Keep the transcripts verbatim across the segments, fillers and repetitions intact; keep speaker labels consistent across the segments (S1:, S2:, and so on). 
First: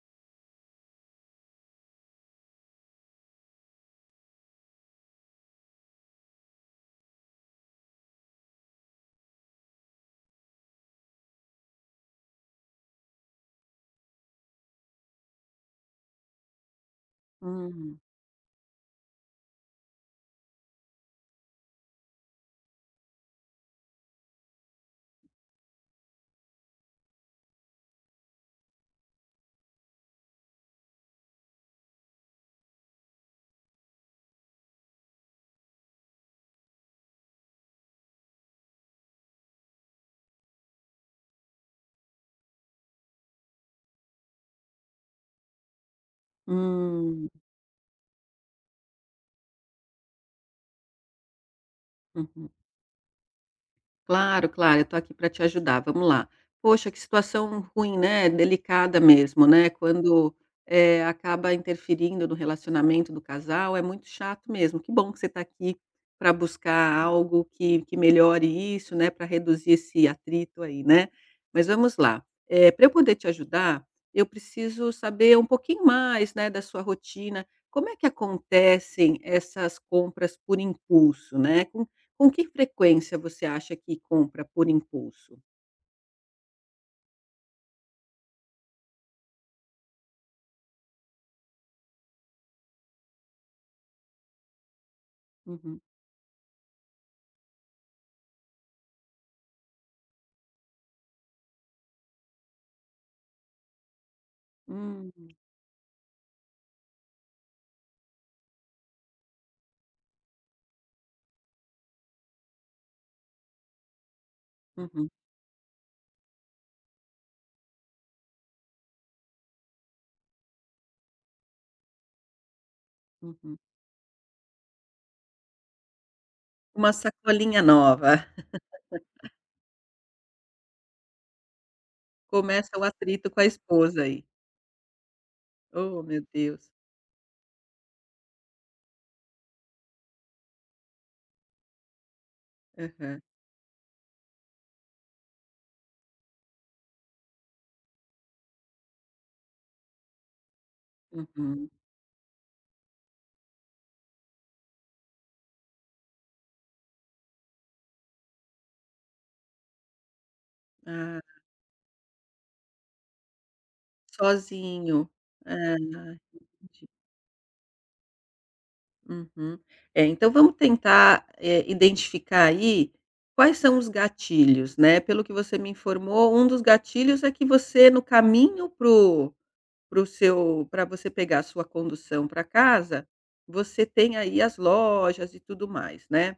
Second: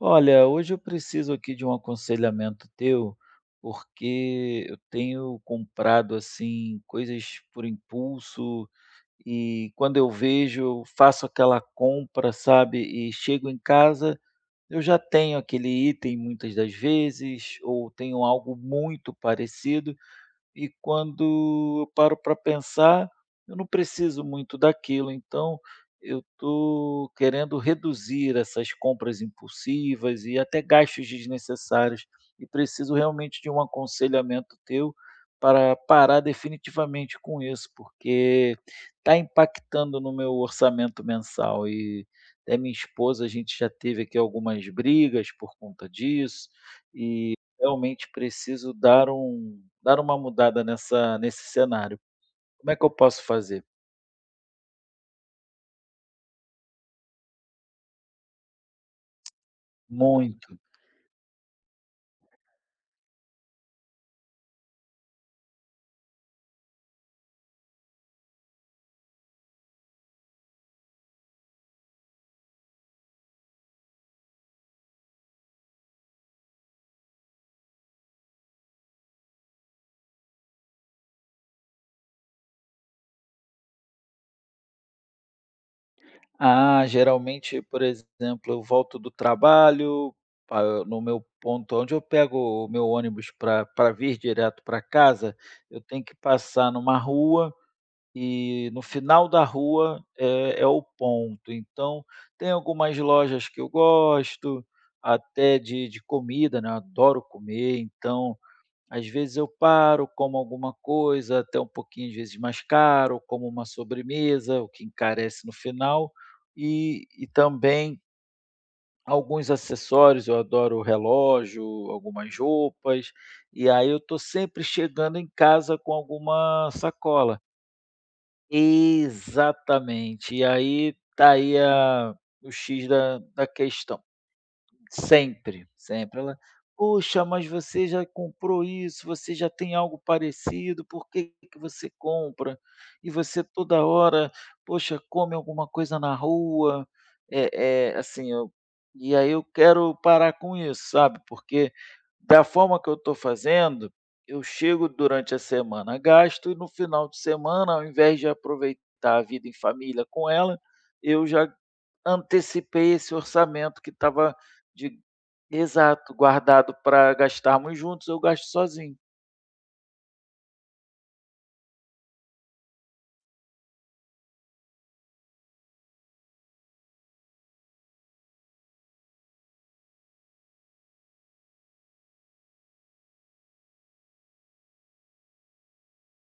S1: Olha, hoje eu preciso aqui de um aconselhamento teu, porque eu tenho comprado assim coisas por impulso e quando eu vejo, eu faço aquela compra, sabe? E chego em casa, eu já tenho aquele item muitas das vezes, ou
S2: Hum,
S1: tenho algo muito parecido, e quando eu paro para pensar, eu não preciso muito daquilo, então eu estou querendo reduzir essas compras impulsivas e até gastos desnecessários, e preciso realmente de um aconselhamento teu para parar definitivamente com isso, porque está impactando no meu orçamento mensal. E até minha esposa, a gente já teve aqui algumas brigas por conta disso,
S2: hum,
S1: e realmente preciso dar um dar uma mudada nessa nesse cenário.
S2: uhum.
S1: Como é que eu posso fazer?
S2: Claro, claro, eu tô aqui para te ajudar, vamos lá. Poxa, que situação ruim, né, delicada mesmo, né, quando,
S1: Muito.
S2: eh, acaba interferindo no relacionamento do casal, é muito chato mesmo. Que bom que você está aqui para buscar algo que que melhore isso, né, para reduzir esse atrito aí, né. Mas vamos lá, para eu poder te ajudar, eu preciso saber um pouquinho mais, né, da sua rotina. Como é que acontecem essas compras por impulso, né? Com que frequência você acha que compra por impulso?
S1: Ah, geralmente, por exemplo, eu volto do trabalho, pa no meu ponto onde eu pego o meu ônibus para para vir direto para casa,
S2: Uhum.
S1: eu tenho que passar numa rua e no final da rua é é o ponto. Então, tem algumas lojas que eu gosto,
S2: Hum,
S1: até de de comida, né, eu adoro comer, então às vezes eu paro, como alguma coisa, até um pouquinho, às vezes, mais caro, como uma sobremesa, o que
S2: uhum,
S1: encarece no final, e e também alguns acessórios, eu adoro relógio, algumas roupas,
S2: uhum.
S1: e aí eu estou sempre chegando em casa com alguma
S2: Uma
S1: sacola.
S2: sacolinha nova.
S1: Exatamente, e aí tá aí a o
S2: Começa o
S1: X da
S2: atrito com a
S1: da
S2: esposa
S1: questão.
S2: aí.
S1: Sempre,
S2: Oh,
S1: sempre.
S2: meu
S1: Ela:
S2: Deus.
S1: "Poxa, mas você já comprou isso, você já tem algo parecido, por que que você compra? E
S2: Aham,
S1: você toda hora, poxa, come alguma coisa na rua". É é assim, eu e aí eu quero parar com isso, sabe,
S2: uhum.
S1: porque da forma que eu estou fazendo, eu chego durante a semana, gasto e no final de semana, ao invés de aproveitar a vida em família com ela,
S2: Ah,
S1: eu já antecipei esse orçamento que estava de
S2: sozinho. Ah,
S1: exato, guardado
S2: entendi.
S1: para gastarmos juntos, eu gasto sozinho.
S2: Uhum. É, então vamos tentar, eh, identificar aí quais são os gatilhos, né. Pelo que você me informou, um dos gatilhos é que você, no caminho para Para o seu para você pegar a sua condução para casa, você tem aí as lojas e tudo mais, né.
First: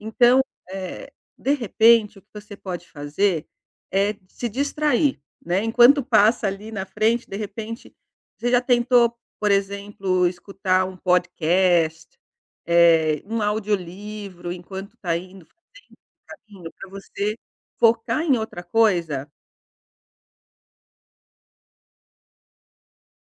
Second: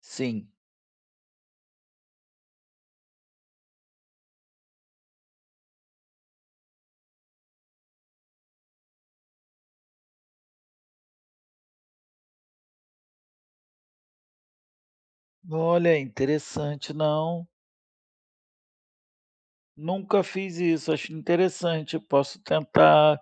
S2: Então,
S1: Sim.
S2: eh, de repente, o que você pode fazer é se distrair, né, enquanto passa ali na frente, de repente você já tentou, por exemplo, escutar um podcast, eh, um audiolivro enquanto está indo, fazendo
S1: Olha,
S2: o caminho, para
S1: interessante.
S2: você
S1: Não,
S2: focar em outra coisa?
S1: nunca fiz isso, acho interessante, eu posso tentar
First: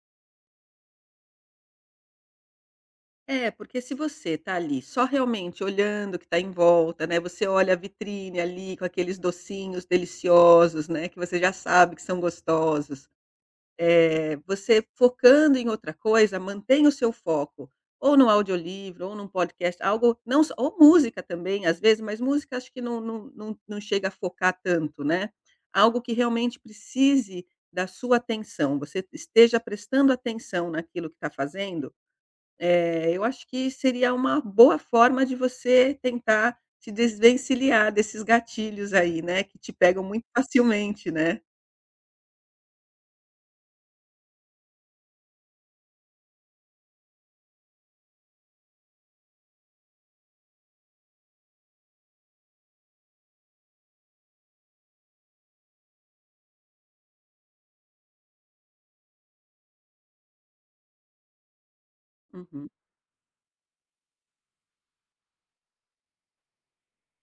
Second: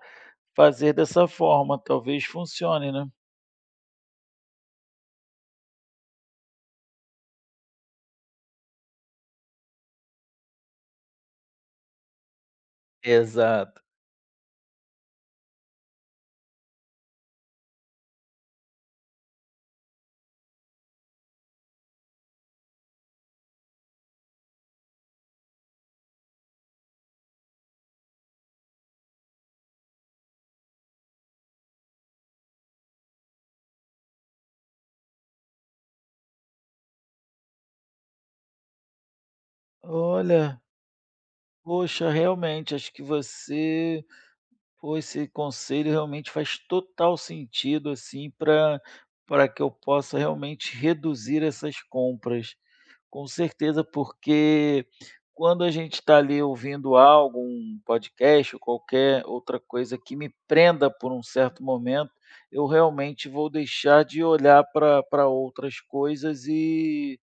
S1: fazer dessa forma, talvez funcione, né.
S2: É, porque se você tá ali só realmente olhando o que tá em volta, né, você olha a vitrine ali com aqueles docinhos deliciosos, né, que você já sabe que são gostosos,
S1: Exato.
S2: eh, você focando em outra coisa, mantém o seu foco ou no audiolivro ou num podcast, algo não só ou música também, às vezes, mas música acho que não não não não chega a focar tanto, né. Algo que realmente precise da sua atenção, você esteja prestando atenção naquilo que está fazendo. Eh, eu acho que seria uma boa forma de você tentar se desvencilhar desses gatilhos aí, né, que te pegam muito
S1: Olha,
S2: facilmente, né?
S1: poxa, realmente, acho que você pô, esse conselho realmente faz total sentido, assim, para para que eu possa realmente reduzir essas compras. Com certeza, porque quando a gente está ali ouvindo algo, um podcast ou qualquer outra coisa que me prenda por um certo momento, eu
S2: Uhum,
S1: realmente vou deixar de olhar para para outras coisas e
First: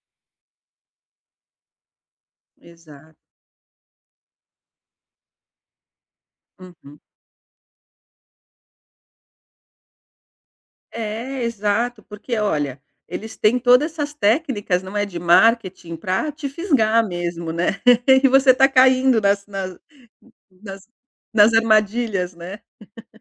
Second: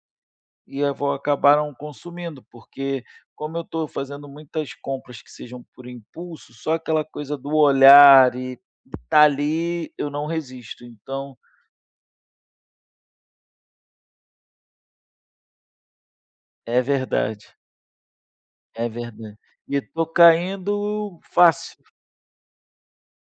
S1: e a vou acabaram consumindo, porque
S2: exato.
S1: como eu estou fazendo muitas compras que sejam por impulso, só
S2: Uhum.
S1: aquela coisa do olhar e tá ali, eu não resisto. Então
S2: É, exato, porque olha, eles têm todas essas técnicas, não é, de marketing para te
S1: é
S2: fisgar mesmo,
S1: verdade,
S2: né, e você tá
S1: é
S2: caindo
S1: verdade.
S2: nas nas
S1: E tô
S2: nas
S1: caindo
S2: nas
S1: fácil.
S2: armadilhas, né.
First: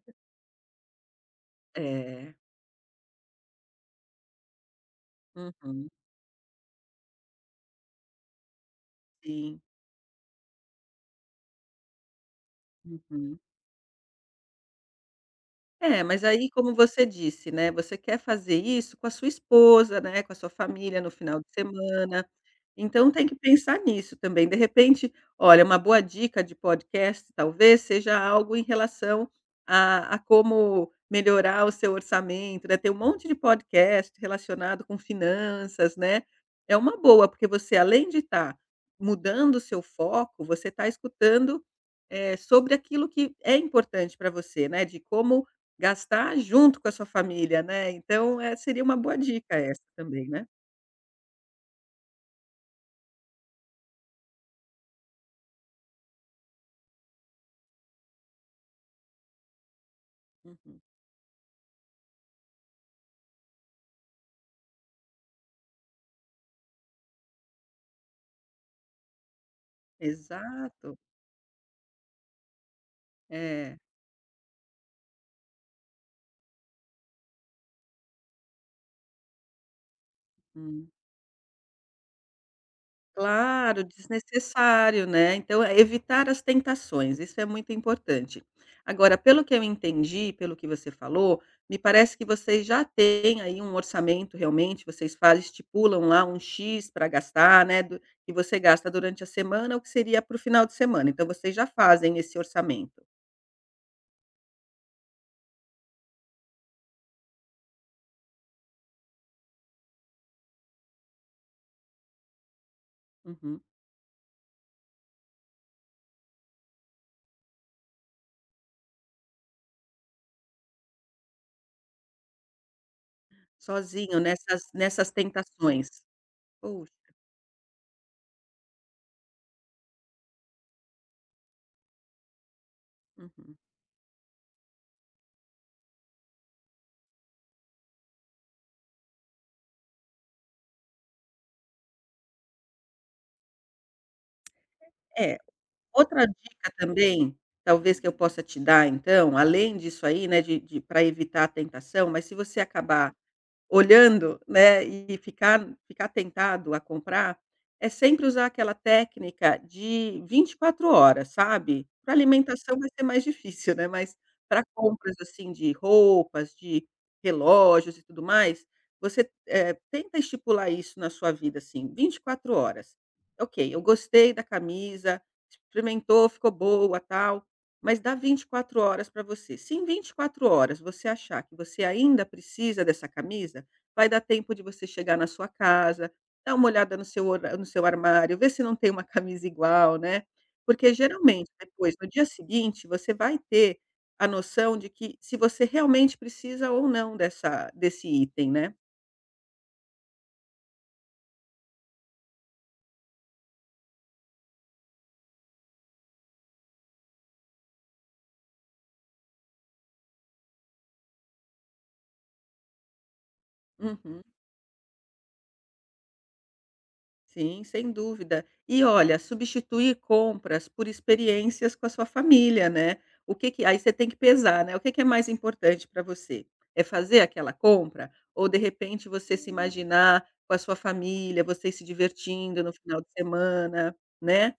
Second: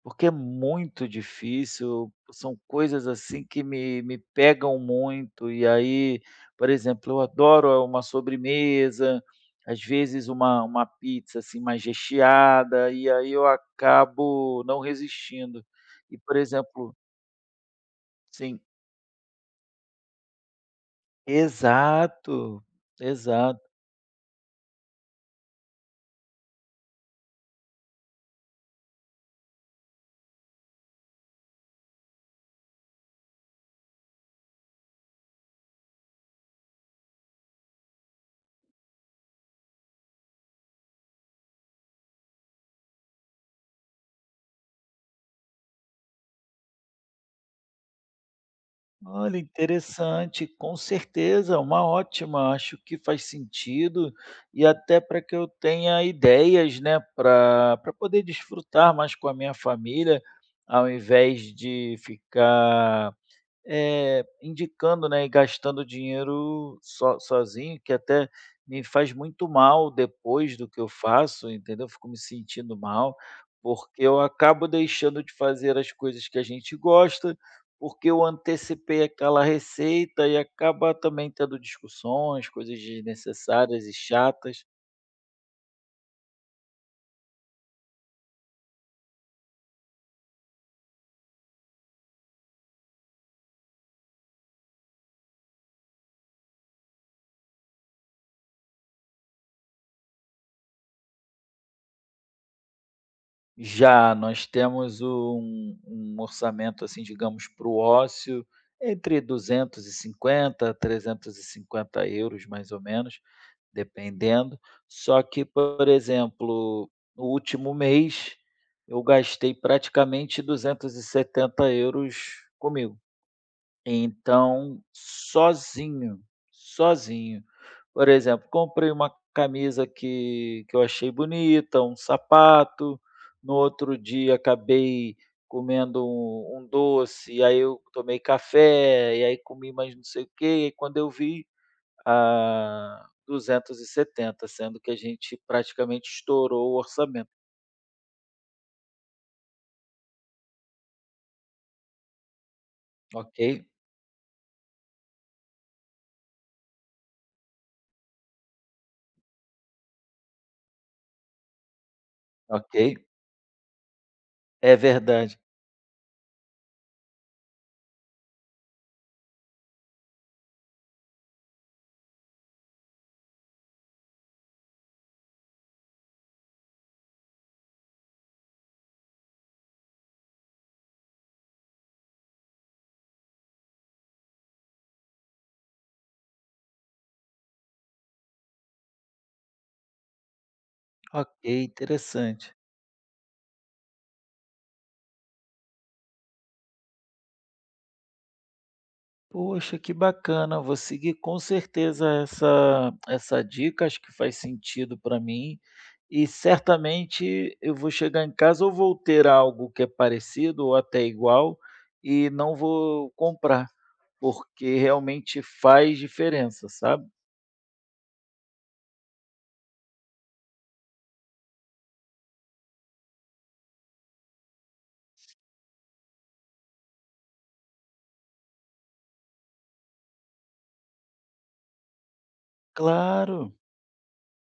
S1: Porque é muito difícil,
S2: É,
S1: são coisas assim que me me pegam muito, e
S2: uhum,
S1: aí, por exemplo, eu adoro a uma sobremesa,
S2: sim,
S1: às vezes uma uma pizza, assim, mais recheada, e aí
S2: uhum.
S1: eu acabo não resistindo.
S2: É,
S1: E,
S2: mas
S1: por
S2: aí como
S1: exemplo,
S2: você disse, né, você quer fazer
S1: sim,
S2: isso com a sua esposa, né, com a sua família no final de semana.
S1: exato,
S2: Então tem que
S1: exato.
S2: pensar nisso também. De repente, olha, uma boa dica de podcast talvez seja algo em relação a a como melhorar o seu orçamento, né, tem um monte de podcast relacionado com finanças, né. É uma boa, porque você além de estar mudando o seu foco, você está escutando, eh, sobre aquilo que é importante para você, né, de como gastar junto com a sua família, né. Então, eh, seria uma boa
S1: Olha,
S2: dica essa também, né.
S1: interessante, com certeza, é uma ótima. Acho que faz sentido e até para que eu tenha ideias, né, para para poder desfrutar mais com a minha família,
S2: Uhum.
S1: ao invés de ficar eh, indicando, né, e gastando dinheiro so sozinho, que até me faz muito mal depois do que eu
S2: Exato.
S1: faço, entendeu? Fico me sentindo mal,
S2: É,
S1: porque eu acabo deixando de fazer as coisas que a gente gosta, porque eu antecipei aquela receita e
S2: hum.
S1: acaba também tendo discussões, coisas
S2: Claro,
S1: desnecessárias e chatas.
S2: desnecessário, né. Então é evitar as tentações, isso é muito importante. Agora, pelo que eu entendi, pelo que você falou, me parece que vocês já têm aí um orçamento realmente, vocês fazem estipulam lá um "X" para gastar, né, do que você gasta durante a semana, o que seria para o final de semana, então vocês já fazem esse orçamento.
S1: Já, nós temos um um orçamento, assim, digamos, para o ócio, entre duzentos e cinquenta a trezentos e cinquenta euros mais ou menos,
S2: Uhum.
S1: dependendo. Só que, por exemplo, no último mês eu gastei praticamente duzentos e setenta euros comigo.
S2: Sozinho nessas
S1: Então,
S2: nessas tentações.
S1: sozinho,
S2: Poxa,
S1: sozinho. Por exemplo, comprei uma camisa que que eu achei bonita, um sapato, no
S2: uhum.
S1: outro dia acabei comendo um um doce, e aí eu tomei café, e aí comi mais não sei o quê, e aí quando eu vi, ah, duzentos e setenta, sendo que a
S2: É.
S1: gente praticamente
S2: Outra dica
S1: estourou o orçamento.
S2: também, talvez que eu possa te dar então, além disso aí, né, de de pra evitar a tentação, mas se você acabar
S1: "Ok,
S2: olhando, né, e ficar ficar tentado a comprar, é sempre usar aquela técnica de vinte e quatro horas, sabe. Para alimentação vai
S1: ok".
S2: ser mais difícil, né, mas para
S1: É
S2: compras,
S1: verdade.
S2: assim, de roupas, de relógios e tudo mais, você, eh, tenta estipular isso na sua vida, assim, vinte e quatro horas. Ok, eu gostei da camisa, experimentou, ficou boa, tal, mas dá vinte e quatro horas para você. Se em vinte e quatro horas você achar que você ainda precisa dessa camisa, vai dar tempo de você chegar na sua casa, dar uma olhada no seu hora no seu armário, ver se não tem uma camisa igual, né. Porque
S1: "Ok,
S2: geralmente depois, no dia
S1: interessante".
S2: seguinte, você vai ter a noção de que se você realmente precisa ou não dessa desse item, né.
S1: Poxa, que bacana. Vou seguir com certeza essa essa dica, acho que faz sentido para mim e certamente eu vou chegar em casa ou vou ter algo que é parecido ou até igual e não vou comprar,
S2: Uhum.
S1: porque realmente faz diferença, sabe?
S2: Sim, sem dúvida. E olha, substituir compras por experiências com a sua família, né? O que que aí você tem que pesar, né? O que que é mais importante para você? É fazer aquela compra ou de repente você se imaginar com a sua família, vocês se divertindo no final de
S1: Claro.
S2: semana, né?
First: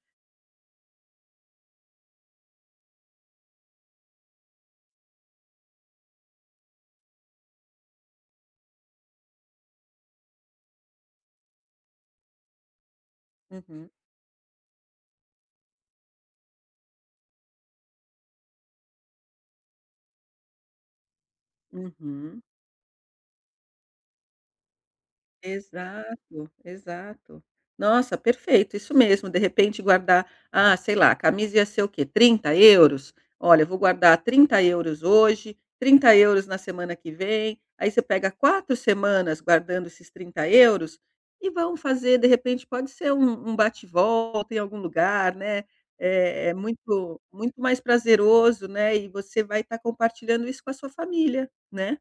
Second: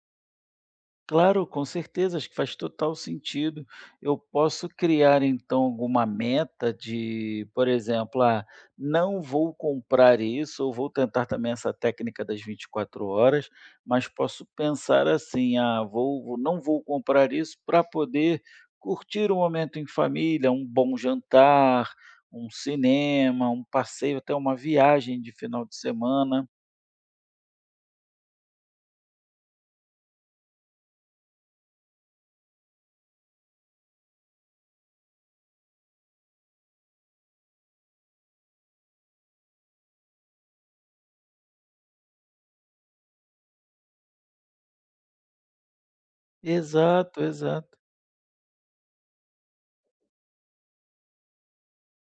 S1: Claro, com certeza, acho que faz total sentido. Eu posso criar então alguma meta de, por exemplo, ah, não vou comprar isso, ou vou tentar também essa técnica das vinte e quatro horas,
S2: Uhum.
S1: mas posso pensar assim, ah, vou, vou- não vou comprar isso para poder curtir um momento em família, um bom jantar,
S2: Uhum.
S1: um cinema, um passeio, até uma viagem de final de semana.
S2: Exato, exato. Nossa, perfeito, isso mesmo, de repente guardar, ah, sei lá, a camisa ia ser o quê? Trinta euros. Olha, eu vou guardar trinta euros hoje, trinta euros na semana que vem, aí você pega quatro semanas guardando esses trinta euros e vão fazer, de repente, pode ser um um bate-volta em algum lugar, né, é é muito
S1: Exato,
S2: muito mais
S1: exato.
S2: prazeroso, né, e você vai estar compartilhando isso com a sua família, né.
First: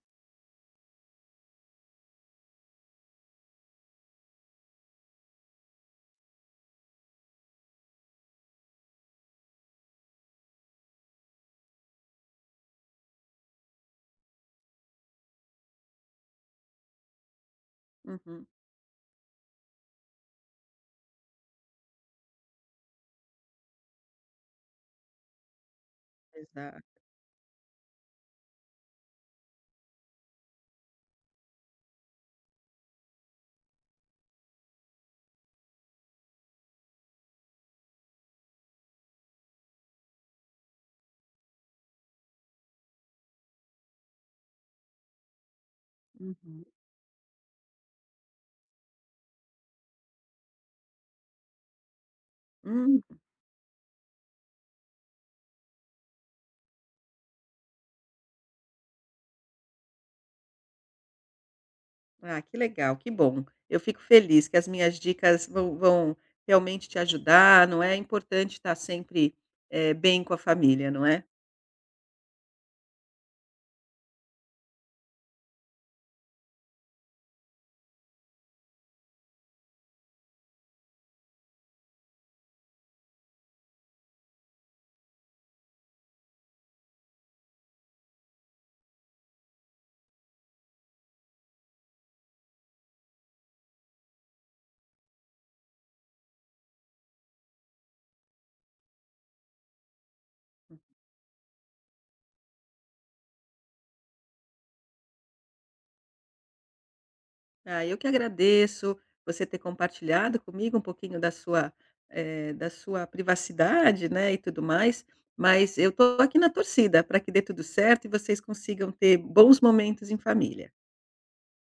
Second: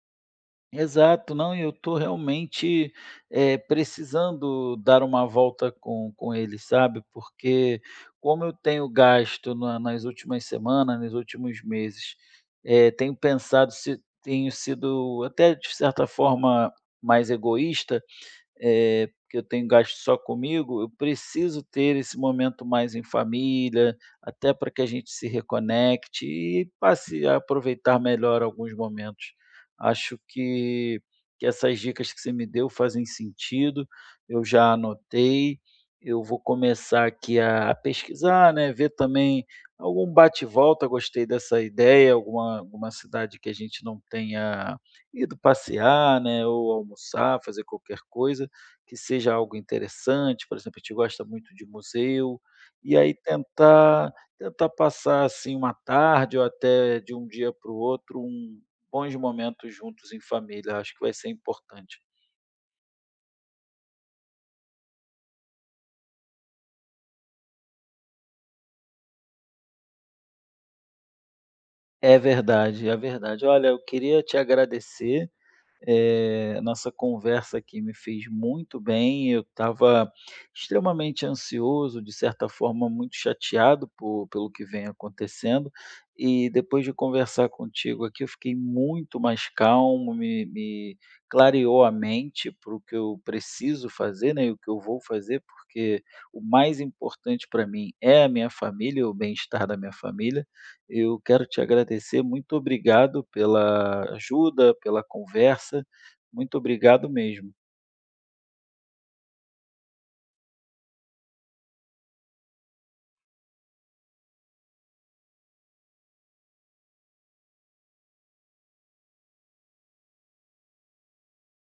S1: Exato, não, e eu estou realmente, eh, precisando dar uma volta com com ele, sabe, porque como eu tenho gasto na nas últimas semanas, nos últimos meses, eh, tenho pensado se tenho sido até de certa forma mais egoísta,
S2: Uhum,
S1: eh, que eu tenho gasto só comigo, eu preciso ter esse momento mais em família, até para que a gente se reconecte e
S2: exato.
S1: passe a aproveitar melhor alguns momentos. Acho que, que essas dicas que você me deu fazem sentido, eu já anotei, eu vou começar aqui a pesquisar, né, ver também algum bate-volta, gostei dessa ideia, alguma, alguma cidade que a gente não tenha ido passear, né,
S2: Uhum.
S1: ou almoçar, fazer qualquer coisa que seja algo interessante, por exemplo, a gente gosta muito de museu, e
S2: Hum.
S1: aí tentar tentar passar, assim, uma tarde ou até de um dia para o outro, um bons momentos juntos em família, acho que vai ser importante.
S2: Ah, que legal, que bom. Eu fico feliz que as minhas dicas vão, vão realmente te ajudar, não é? É importante estar sempre eh, bem com a família, não é?
S1: É verdade, é verdade. Olha, eu queria te agradecer. Eh, nossa conversa aqui me fez muito bem. Eu estava extremamente ansioso, de certa forma, muito chateado po pelo que vem acontecendo. E depois de conversar contigo aqui, eu fiquei muito mais calmo, me me clareou a mente para o que eu preciso fazer, né, e o que eu vou fazer, porque o mais importante para mim é a minha família, o bem-estar da minha família. Eu quero te agradecer, muito obrigado pela ajuda, pela conversa, muito obrigado mesmo.
S2: Ah, eu que agradeço você ter compartilhado comigo um pouquinho da sua, eh, da sua privacidade, né, e tudo mais, mas eu estou aqui na torcida para que dê tudo certo e vocês consigam ter bons momentos em família.